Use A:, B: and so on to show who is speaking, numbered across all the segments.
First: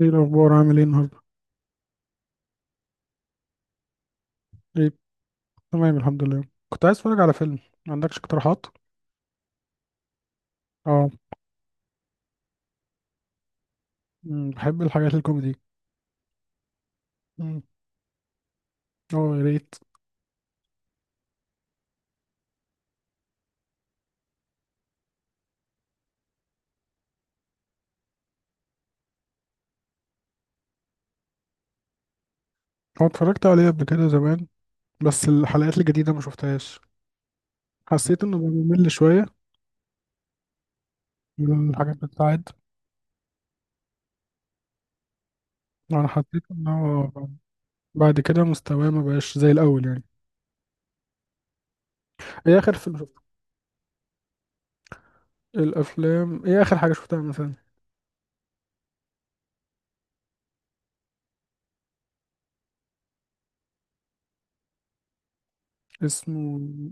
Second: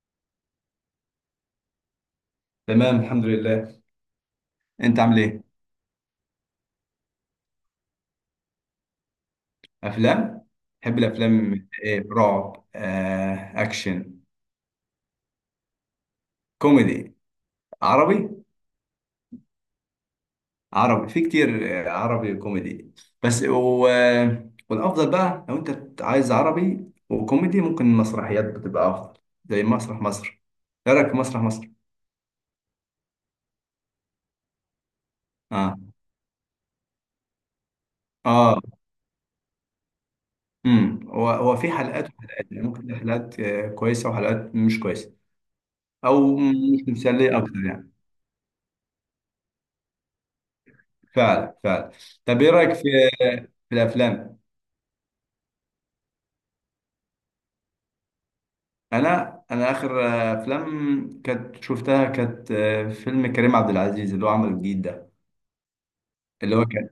A: ايه الاخبار؟ عامل ايه النهارده؟
B: تمام، الحمد لله.
A: ايه،
B: انت عامل ايه؟
A: تمام الحمد لله. كنت عايز اتفرج على فيلم، ما عندكش اقتراحات؟
B: افلام. بحب
A: اه.
B: الافلام. ايه؟ رعب، اكشن،
A: بحب الحاجات الكوميدي.
B: كوميدي.
A: أمم،
B: عربي.
A: اه يا ريت.
B: عربي في كتير. عربي وكوميدي. بس و... آه، والافضل بقى، لو انت عايز عربي وكوميدي ممكن المسرحيات بتبقى افضل، زي مسرح مصر. ايه رايك في مسرح مصر؟
A: هو اتفرجت عليه قبل كده زمان، بس الحلقات
B: اه.
A: الجديده ما شفتهاش. حسيت انه
B: اه.
A: بممل شويه،
B: هو
A: من
B: في
A: الحاجات
B: حلقات
A: بتتعاد.
B: وحلقات، يعني ممكن حلقات كويسه وحلقات مش كويسه،
A: انا
B: او
A: حسيت
B: مش
A: انه
B: مثاليه اكتر يعني.
A: بعد كده مستواه ما بقاش زي الاول يعني.
B: فعلا، فعلا. طب ايه
A: ايه
B: رايك
A: اخر
B: في
A: فيلم شفته؟
B: في الافلام؟
A: الافلام، ايه اخر حاجه شفتها مثلا؟
B: انا اخر افلام كانت شفتها، كانت فيلم كريم عبد العزيز اللي هو عمله الجديد ده. اللي
A: اسمه،
B: هو كان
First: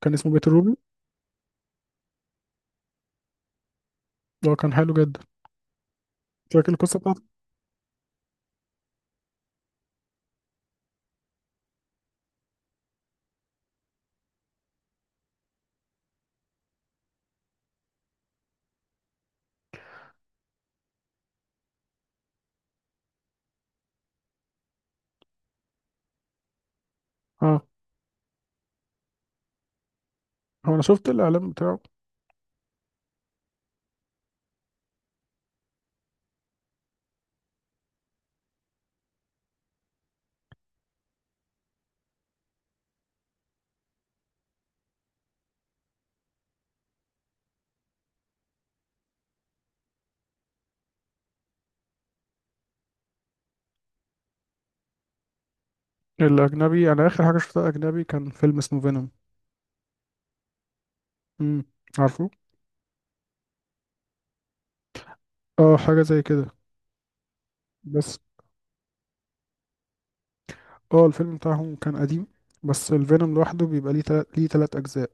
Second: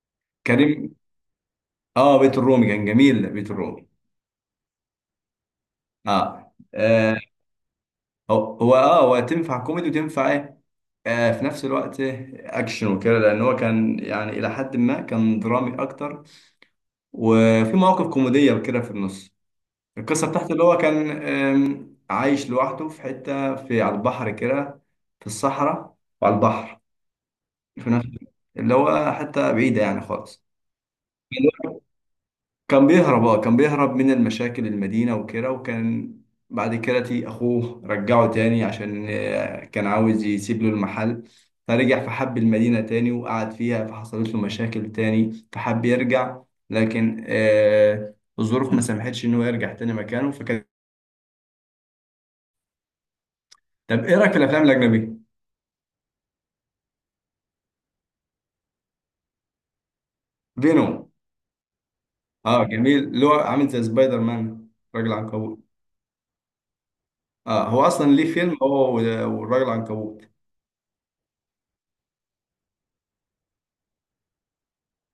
A: كان اسمه بيت الروبي.
B: كريم. اه، بيت الرومي كان جميل، بيت الرومي.
A: ده كان حلو جدا.
B: اه.
A: فاكر القصه بتاعته؟
B: هو تنفع كوميدي وتنفع ايه، في نفس الوقت، اكشن وكده، لان هو كان يعني الى حد ما كان درامي اكتر، وفي مواقف كوميديه وكده في النص. القصة بتاعته، اللي هو كان عايش لوحده في حتة، على البحر كده، في الصحراء وعلى البحر،
A: اه.
B: في نفس الوقت، اللي هو حتة بعيدة يعني خالص.
A: هو انا شفت الاعلان بتاعه.
B: كان بيهرب من المشاكل المدينة وكده. وكان بعد كده أخوه رجعه تاني، عشان كان عاوز يسيب له المحل. فرجع فحب المدينة تاني وقعد فيها، فحصلت له مشاكل تاني فحب يرجع، لكن الظروف ما سمحتش إن هو يرجع تاني مكانه، فكان. طب إيه رأيك في الأفلام الأجنبية؟
A: الأجنبي أنا آخر حاجة شفتها أجنبي كان فيلم اسمه فينوم.
B: فينوم.
A: امم، عارفه؟
B: اه، جميل. اللي هو عامل زي سبايدر مان، راجل عنكبوت.
A: اه حاجة زي كده.
B: اه، هو اصلا
A: بس
B: ليه فيلم، هو والراجل العنكبوت.
A: اه، الفيلم بتاعهم كان قديم، بس الفينوم لوحده بيبقى ليه تلات ليه تلات أجزاء.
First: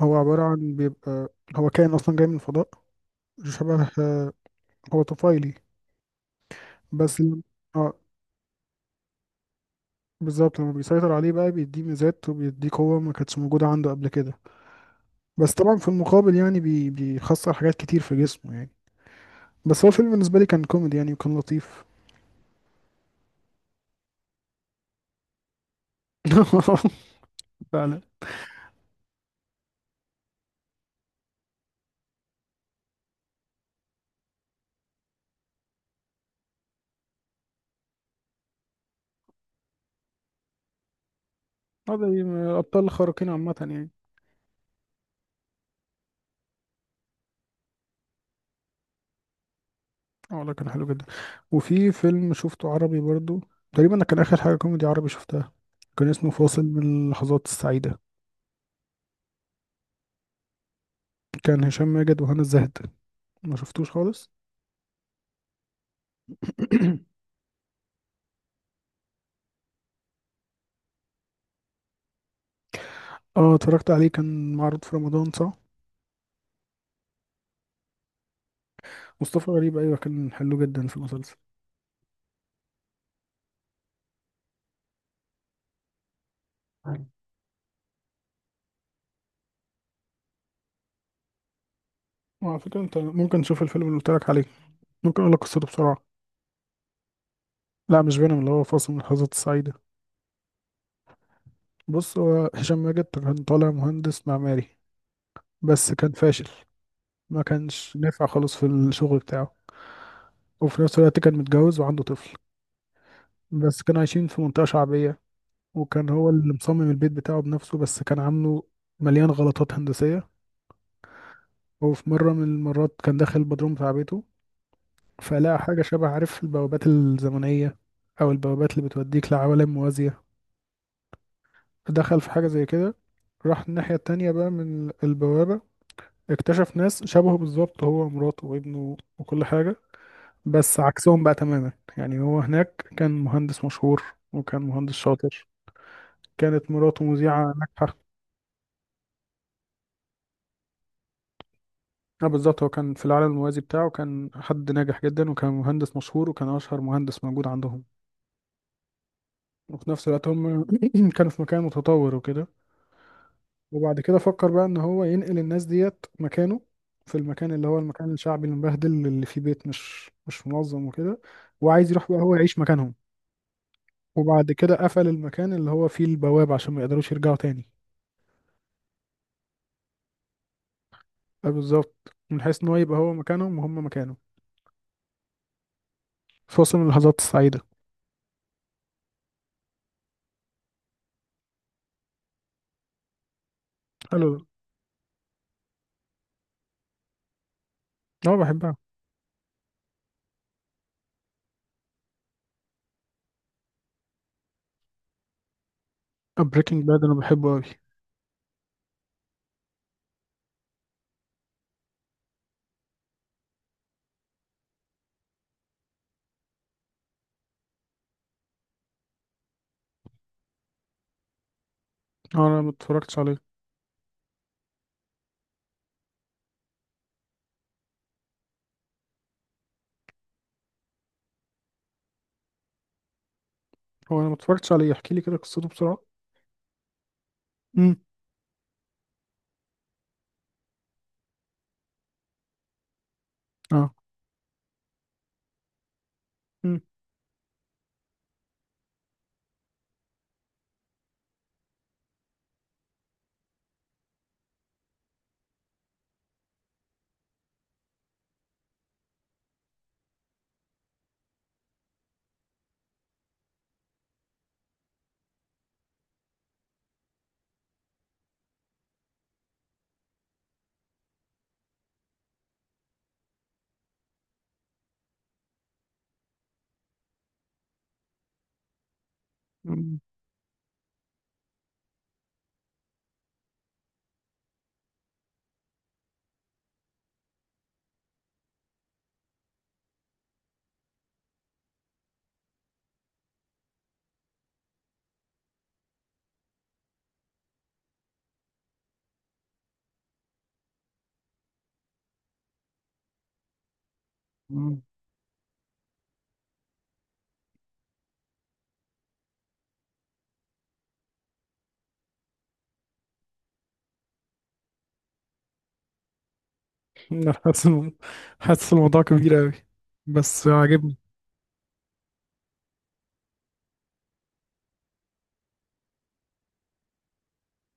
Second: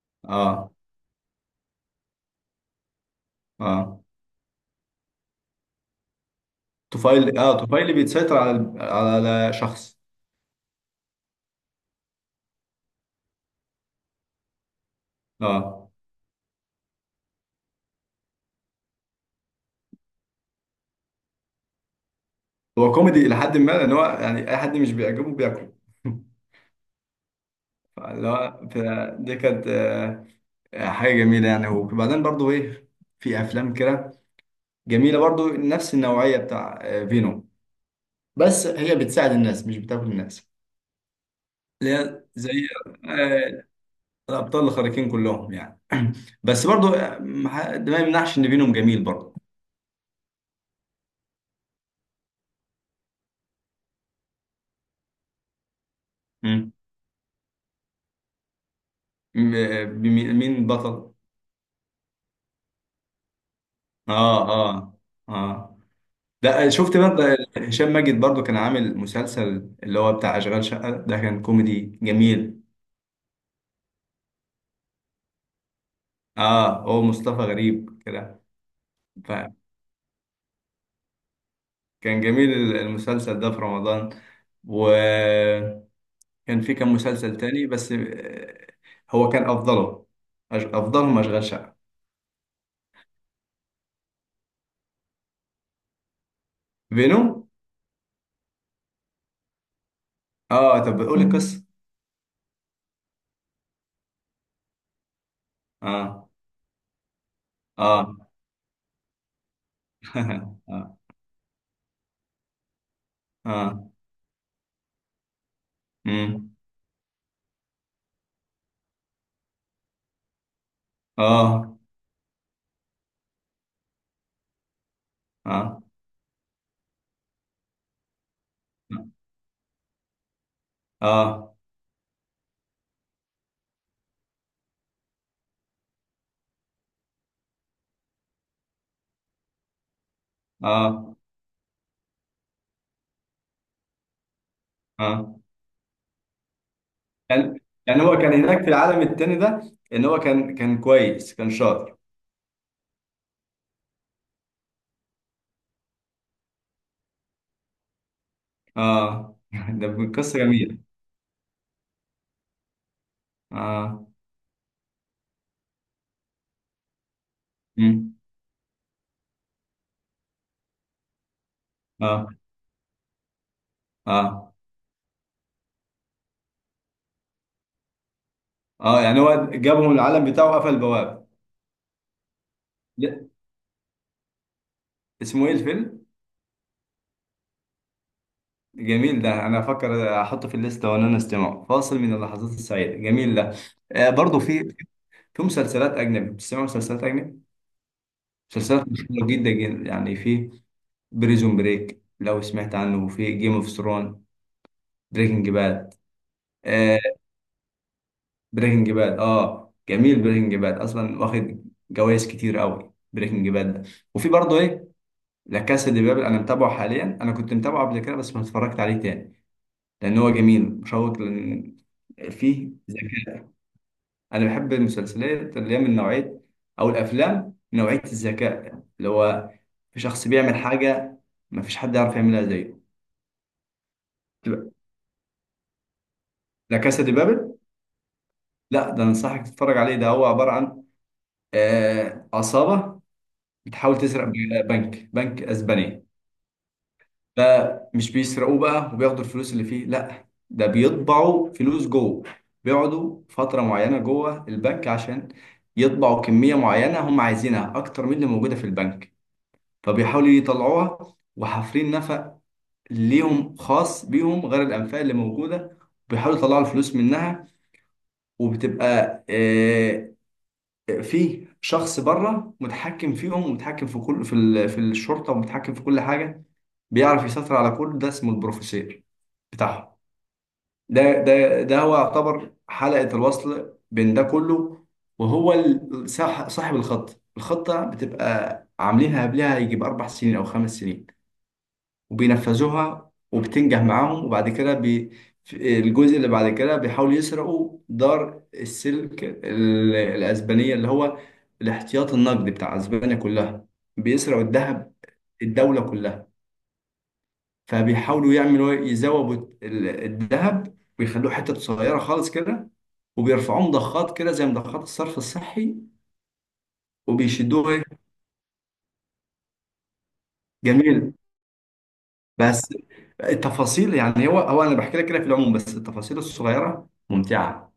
A: هو عبارة
B: اه.
A: عن بيبقى هو كائن أصلا جاي من الفضاء، شبه
B: اه.
A: هو طفيلي. بس لم- اه
B: طفيلي بيتسيطر على شخص.
A: بالظبط، لما بيسيطر عليه بقى بيديه ميزات وبيديه قوة ما كانتش موجودة عنده قبل كده. بس طبعا في
B: اه،
A: المقابل يعني بيخسر حاجات كتير في جسمه يعني. بس هو الفيلم بالنسبة لي كان كوميدي يعني وكان لطيف.
B: هو كوميدي الى حد ما، لان هو يعني اي حد مش بيعجبه بياكله.
A: فعلا.
B: دي كانت حاجه جميله يعني. وبعدين برضو ايه؟ في افلام كده جميله برضو، نفس النوعيه بتاع فينوم، بس هي بتساعد الناس مش بتاكل الناس. اللي
A: هذا
B: هي زي
A: أبطال الخارقين عامة
B: آه،
A: يعني.
B: الابطال الخارقين كلهم يعني. بس برضو، ما ده ما يمنعش ان بينهم جميل برضو.
A: اه والله كان حلو جدا. وفي فيلم شفته عربي برضو، تقريبا كان آخر حاجة كوميدي عربي شفتها، كان اسمه فاصل
B: مم.
A: من اللحظات السعيدة.
B: مين بطل؟
A: كان هشام ماجد وهنا الزاهد، ما شفتوش خالص؟
B: اه. اه. اه. ده شفت برضه. هشام ماجد برضو كان عامل مسلسل، اللي هو بتاع اشغال شقه ده، كان كوميدي جميل.
A: اه اتفرجت عليه، كان معروض في رمضان صح.
B: اه، هو مصطفى غريب كده.
A: مصطفى
B: فكان
A: غريب، أيوة كان حلو جدا في المسلسل.
B: جميل المسلسل ده في رمضان، وكان في كام مسلسل تاني، بس هو كان افضله. افضلهم اشغال شقه.
A: وعلى فكرة انت ممكن تشوف الفيلم اللي قلت لك عليه، ممكن اقول لك قصته بسرعة.
B: بينهم.
A: لا مش فينوم، اللي هو فاصل من اللحظات السعيدة.
B: اه، طب قول القصه.
A: بص، هو هشام ماجد كان طالع مهندس معماري بس كان
B: اه.
A: فاشل. ما كانش
B: اه.
A: نافع خالص في الشغل بتاعه. وفي
B: اه.
A: نفس الوقت كان متجوز وعنده طفل، بس
B: اه.
A: كانوا عايشين في منطقة شعبية. وكان هو اللي
B: امم
A: مصمم البيت بتاعه بنفسه، بس كان عامله مليان غلطات هندسية.
B: اه.
A: وفي مرة من المرات كان داخل البدروم بتاع بيته، فلقى
B: اه.
A: حاجة شبه عارف البوابات الزمنية، أو البوابات اللي بتوديك لعوالم موازية.
B: اه.
A: دخل في حاجة زي كده، راح الناحية التانية بقى من البوابة، اكتشف ناس شبهه بالظبط، هو ومراته وابنه وكل حاجة، بس
B: اه.
A: عكسهم بقى تماما. يعني هو هناك كان مهندس مشهور وكان مهندس
B: اه.
A: شاطر، كانت مراته مذيعة
B: يعني
A: ناجحة.
B: يعني هو كان هناك في العالم التاني ده، ان هو كان كويس، كان شاطر.
A: اه بالظبط، هو كان في العالم الموازي بتاعه كان حد ناجح جدا، وكان مهندس مشهور وكان أشهر مهندس موجود عندهم.
B: اه. ده
A: وفي نفس الوقت
B: قصه
A: هم
B: جميله.
A: كانوا في مكان متطور وكده. وبعد
B: اه.
A: كده فكر بقى إن هو ينقل الناس ديت مكانه، في المكان اللي هو المكان
B: امم
A: الشعبي المبهدل اللي فيه بيت مش منظم وكده، وعايز يروح بقى
B: اه.
A: هو يعيش مكانهم. وبعد
B: اه.
A: كده قفل المكان اللي هو فيه البوابة عشان ما يقدروش يرجعوا تاني.
B: اه. يعني هو جابهم العالم بتاعه وقفل البوابه.
A: اه بالظبط، من حيث ان هو يبقى هو
B: لا.
A: مكانهم وهم مكانه.
B: اسمه ايه الفيلم؟
A: فاصل من اللحظات السعيدة.
B: جميل ده. انا افكر احطه في الليسته، وانا استمعه فاصل من اللحظات السعيده، جميل ده.
A: حلو.
B: برضو في مسلسلات أجنبي، بتسمع مسلسلات أجنبي؟
A: اه بحبها.
B: مسلسلات مشهورة جدا جدا، يعني في بريزون بريك، لو سمعت عنه، وفي جيم اوف ثرون، بريكنج باد.
A: بريكنج
B: آه
A: باد انا بحبه قوي.
B: بريكنج باد، اه، جميل. بريكنج باد اصلا واخد جوائز كتير قوي، بريكنج باد ده. وفي برضه ايه، لا كاسا دي بابل، انا متابعه حاليا. انا كنت متابعه قبل كده، بس ما اتفرجت عليه تاني، لان هو جميل مشوق، لان
A: اه انا ما
B: فيه
A: اتفرجتش
B: ذكاء.
A: عليه.
B: انا بحب المسلسلات اللي هي من نوعيه، او الافلام من نوعيه الذكاء، يعني اللي هو في شخص بيعمل حاجه ما فيش حد يعرف يعملها زيه.
A: هو انا ما اتفرجتش
B: تبقى-
A: عليه، احكي لي كده قصته بسرعة.
B: لا كاسا دي بابل.
A: امم.
B: لا، ده انصحك تتفرج عليه. ده هو عباره عن عصابه
A: اه.
B: بتحاول تسرق بنك اسباني.
A: امم.
B: فمش بيسرقوه بقى وبياخدوا الفلوس اللي فيه، لا ده بيطبعوا فلوس جوه. بيقعدوا فتره معينه جوه البنك، عشان يطبعوا كميه معينه هم عايزينها اكتر من اللي موجوده في البنك. فبيحاولوا يطلعوها، وحافرين نفق ليهم خاص بيهم غير الأنفاق اللي موجودة، بيحاولوا يطلعوا الفلوس منها. وبتبقى في شخص بره متحكم فيهم، ومتحكم في كل، في الشرطة، ومتحكم في كل حاجة، بيعرف يسيطر على كل ده، اسمه البروفيسير بتاعهم.
A: أمم.
B: ده هو يعتبر حلقة الوصل بين ده كله. وهو صاحب الخطة، بتبقى عاملينها قبلها يجيب 4 سنين أو 5 سنين، وبينفذوها وبتنجح معاهم. وبعد كده في الجزء اللي بعد كده، بيحاولوا يسرقوا دار السلك الأسبانية، اللي هو الاحتياط النقدي بتاع أسبانيا كلها. بيسرقوا
A: أمم.
B: الذهب، الدولة كلها. فبيحاولوا يعملوا يزوبوا الذهب، ويخلوه حتة صغيرة خالص كده، وبيرفعوه مضخات كده، زي مضخات الصرف الصحي،
A: أنا حاسس
B: وبيشدوه ايه.
A: إنه- حاسس الموضوع كبير قوي بس عاجبني.
B: جميل، بس التفاصيل يعني. هو انا بحكي لك كده في العموم، بس التفاصيل الصغيرة ممتعة.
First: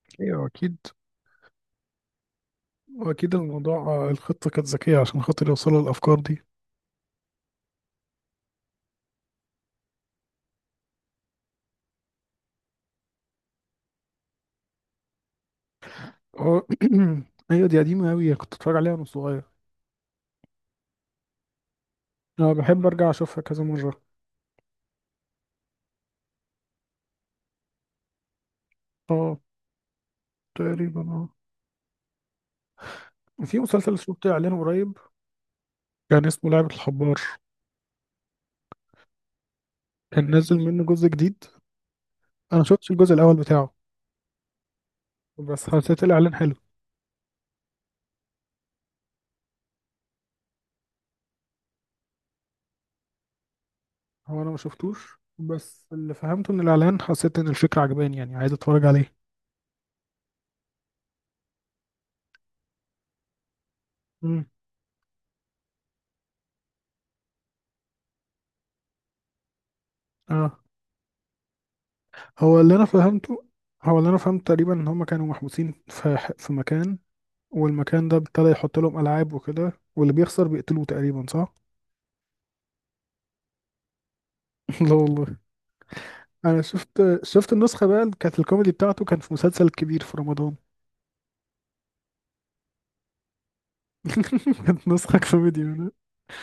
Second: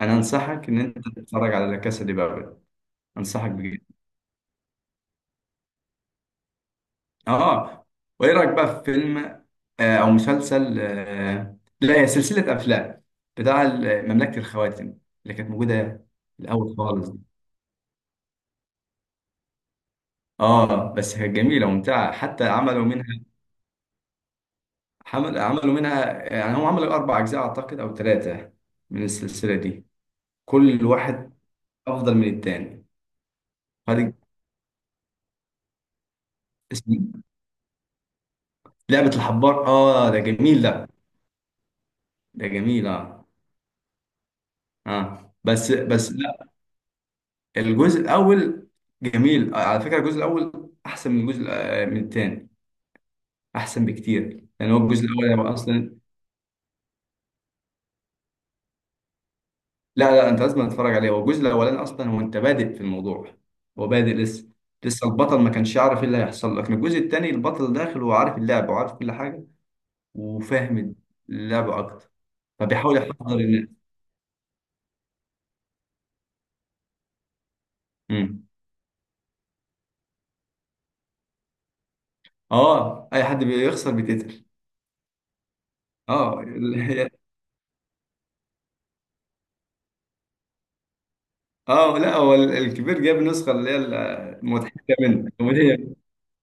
B: انا
A: ايوه
B: انصحك
A: اكيد،
B: ان انت تتفرج على لا كاسا دي بابل.
A: واكيد
B: انصحك بجد.
A: الموضوع الخطه كانت ذكيه عشان خاطر يوصلوا للافكار دي.
B: اه. وايه رايك بقى في فيلم، او مسلسل، لا، هي سلسله افلام، بتاع مملكه الخواتم، اللي كانت موجوده
A: اه.
B: الاول خالص دي؟
A: ايوه دي قديمة قوي، كنت اتفرج عليها وانا صغير.
B: اه، بس كانت جميله وممتعه، حتى
A: اه
B: عملوا
A: بحب
B: منها.
A: ارجع اشوفها كذا مرة.
B: عملوا منها يعني، هم عملوا اربع اجزاء اعتقد او ثلاثه، من
A: اه
B: السلسله دي، كل
A: تقريبا اه.
B: واحد افضل من الثاني.
A: في مسلسل
B: هذه.
A: شفته اعلانه قريب، كان اسمه لعبة
B: اسمه
A: الحبار.
B: إيه؟ لعبه الحبار، اه ده
A: كان نزل
B: جميل
A: منه
B: ده.
A: جزء جديد،
B: ده
A: انا ما
B: جميل،
A: شفتش الجزء
B: اه.
A: الاول بتاعه،
B: اه،
A: بس حسيت
B: بس
A: الاعلان حلو.
B: الجزء الاول. جميل على فكره، الجزء الاول احسن من الجزء من الثاني، احسن
A: هو
B: بكتير،
A: انا ما
B: لان هو الجزء
A: شفتوش،
B: الاول هو
A: بس
B: اصلا.
A: اللي فهمته من الاعلان حسيت ان الفكرة عجباني يعني عايز اتفرج عليه.
B: لا، لا، انت لازم تتفرج عليه. هو الجزء الاولاني اصلا، هو انت بادئ في الموضوع، هو بادئ
A: امم.
B: لسه. لسه البطل ما كانش يعرف ايه اللي هيحصل لك. الجزء الثاني البطل داخل، وعارف اللعبه وعارف كل حاجه،
A: اه.
B: وفاهم اللعبه اكتر،
A: هو اللي انا
B: فبيحاول يحضر
A: فهمته،
B: الناس.
A: هو اللي انا فهمت تقريبا ان هم كانوا محبوسين في مكان، والمكان ده
B: امم
A: ابتدى يحط لهم العاب وكده، واللي بيخسر بيقتلوه تقريبا صح؟
B: اه، اي حد بيخسر بيتقتل.
A: لا والله.
B: اه،
A: انا شفت شفت النسخة بقى اللي كانت الكوميدي بتاعته، كان في مسلسل كبير في رمضان.
B: اه، لا، هو الكبير جاب النسخه اللي هي
A: كانت
B: المضحكه
A: نسخة
B: منه.
A: كوميدي منها.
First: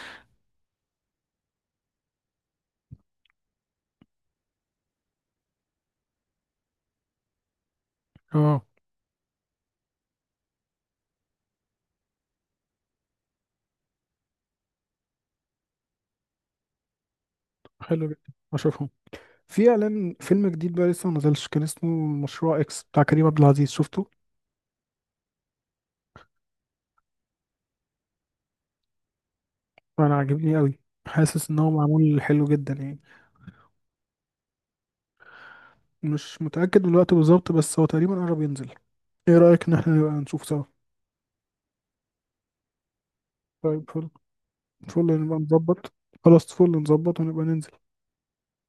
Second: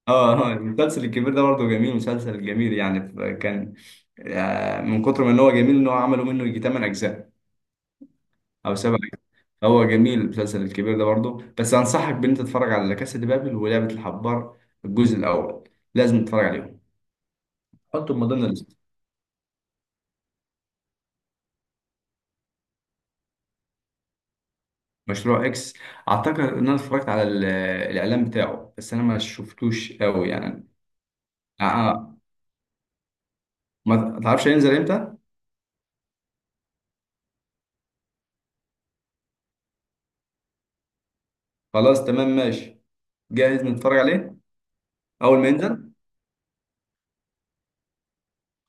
B: اه، المسلسل الكبير ده برضه جميل، مسلسل جميل، يعني كان من كتر ما ان هو جميل، ان هو عملوا منه يجي 8 اجزاء
A: اه
B: او 7 اجزاء. هو جميل المسلسل الكبير ده برضه، بس انصحك بان انت تتفرج على لا كاسا دي بابل ولعبة الحبار، الجزء الاول، لازم تتفرج عليهم.
A: حلو جدا
B: حطهم من ضمن الليست.
A: اشوفهم. في اعلان فيلم جديد بقى لسه ما نزلش، كان اسمه مشروع اكس بتاع كريم عبد العزيز، شفته؟
B: مشروع اكس. اعتقد ان انا اتفرجت على الاعلان بتاعه، بس انا ما شفتوش
A: انا
B: قوي
A: عاجبني
B: يعني.
A: قوي، حاسس ان
B: آه.
A: هو
B: آه.
A: معمول حلو جدا يعني.
B: ما تعرفش هينزل امتى.
A: مش متأكد من الوقت بالظبط، بس هو تقريبا قرب ينزل. ايه رأيك ان احنا نبقى نشوف سوا؟
B: خلاص تمام ماشي، جاهز
A: طيب
B: نتفرج
A: فل،
B: عليه
A: فل نبقى
B: اول ما ينزل.
A: نظبط. خلاص فل نظبط ونبقى ننزل.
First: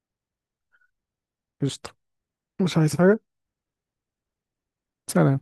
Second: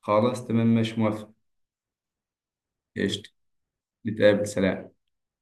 B: خلاص تمام ماشي، موافق.
A: قشطة. مش عايز حاجة.
B: قشطة. نتقابل، سلام.
A: سلام.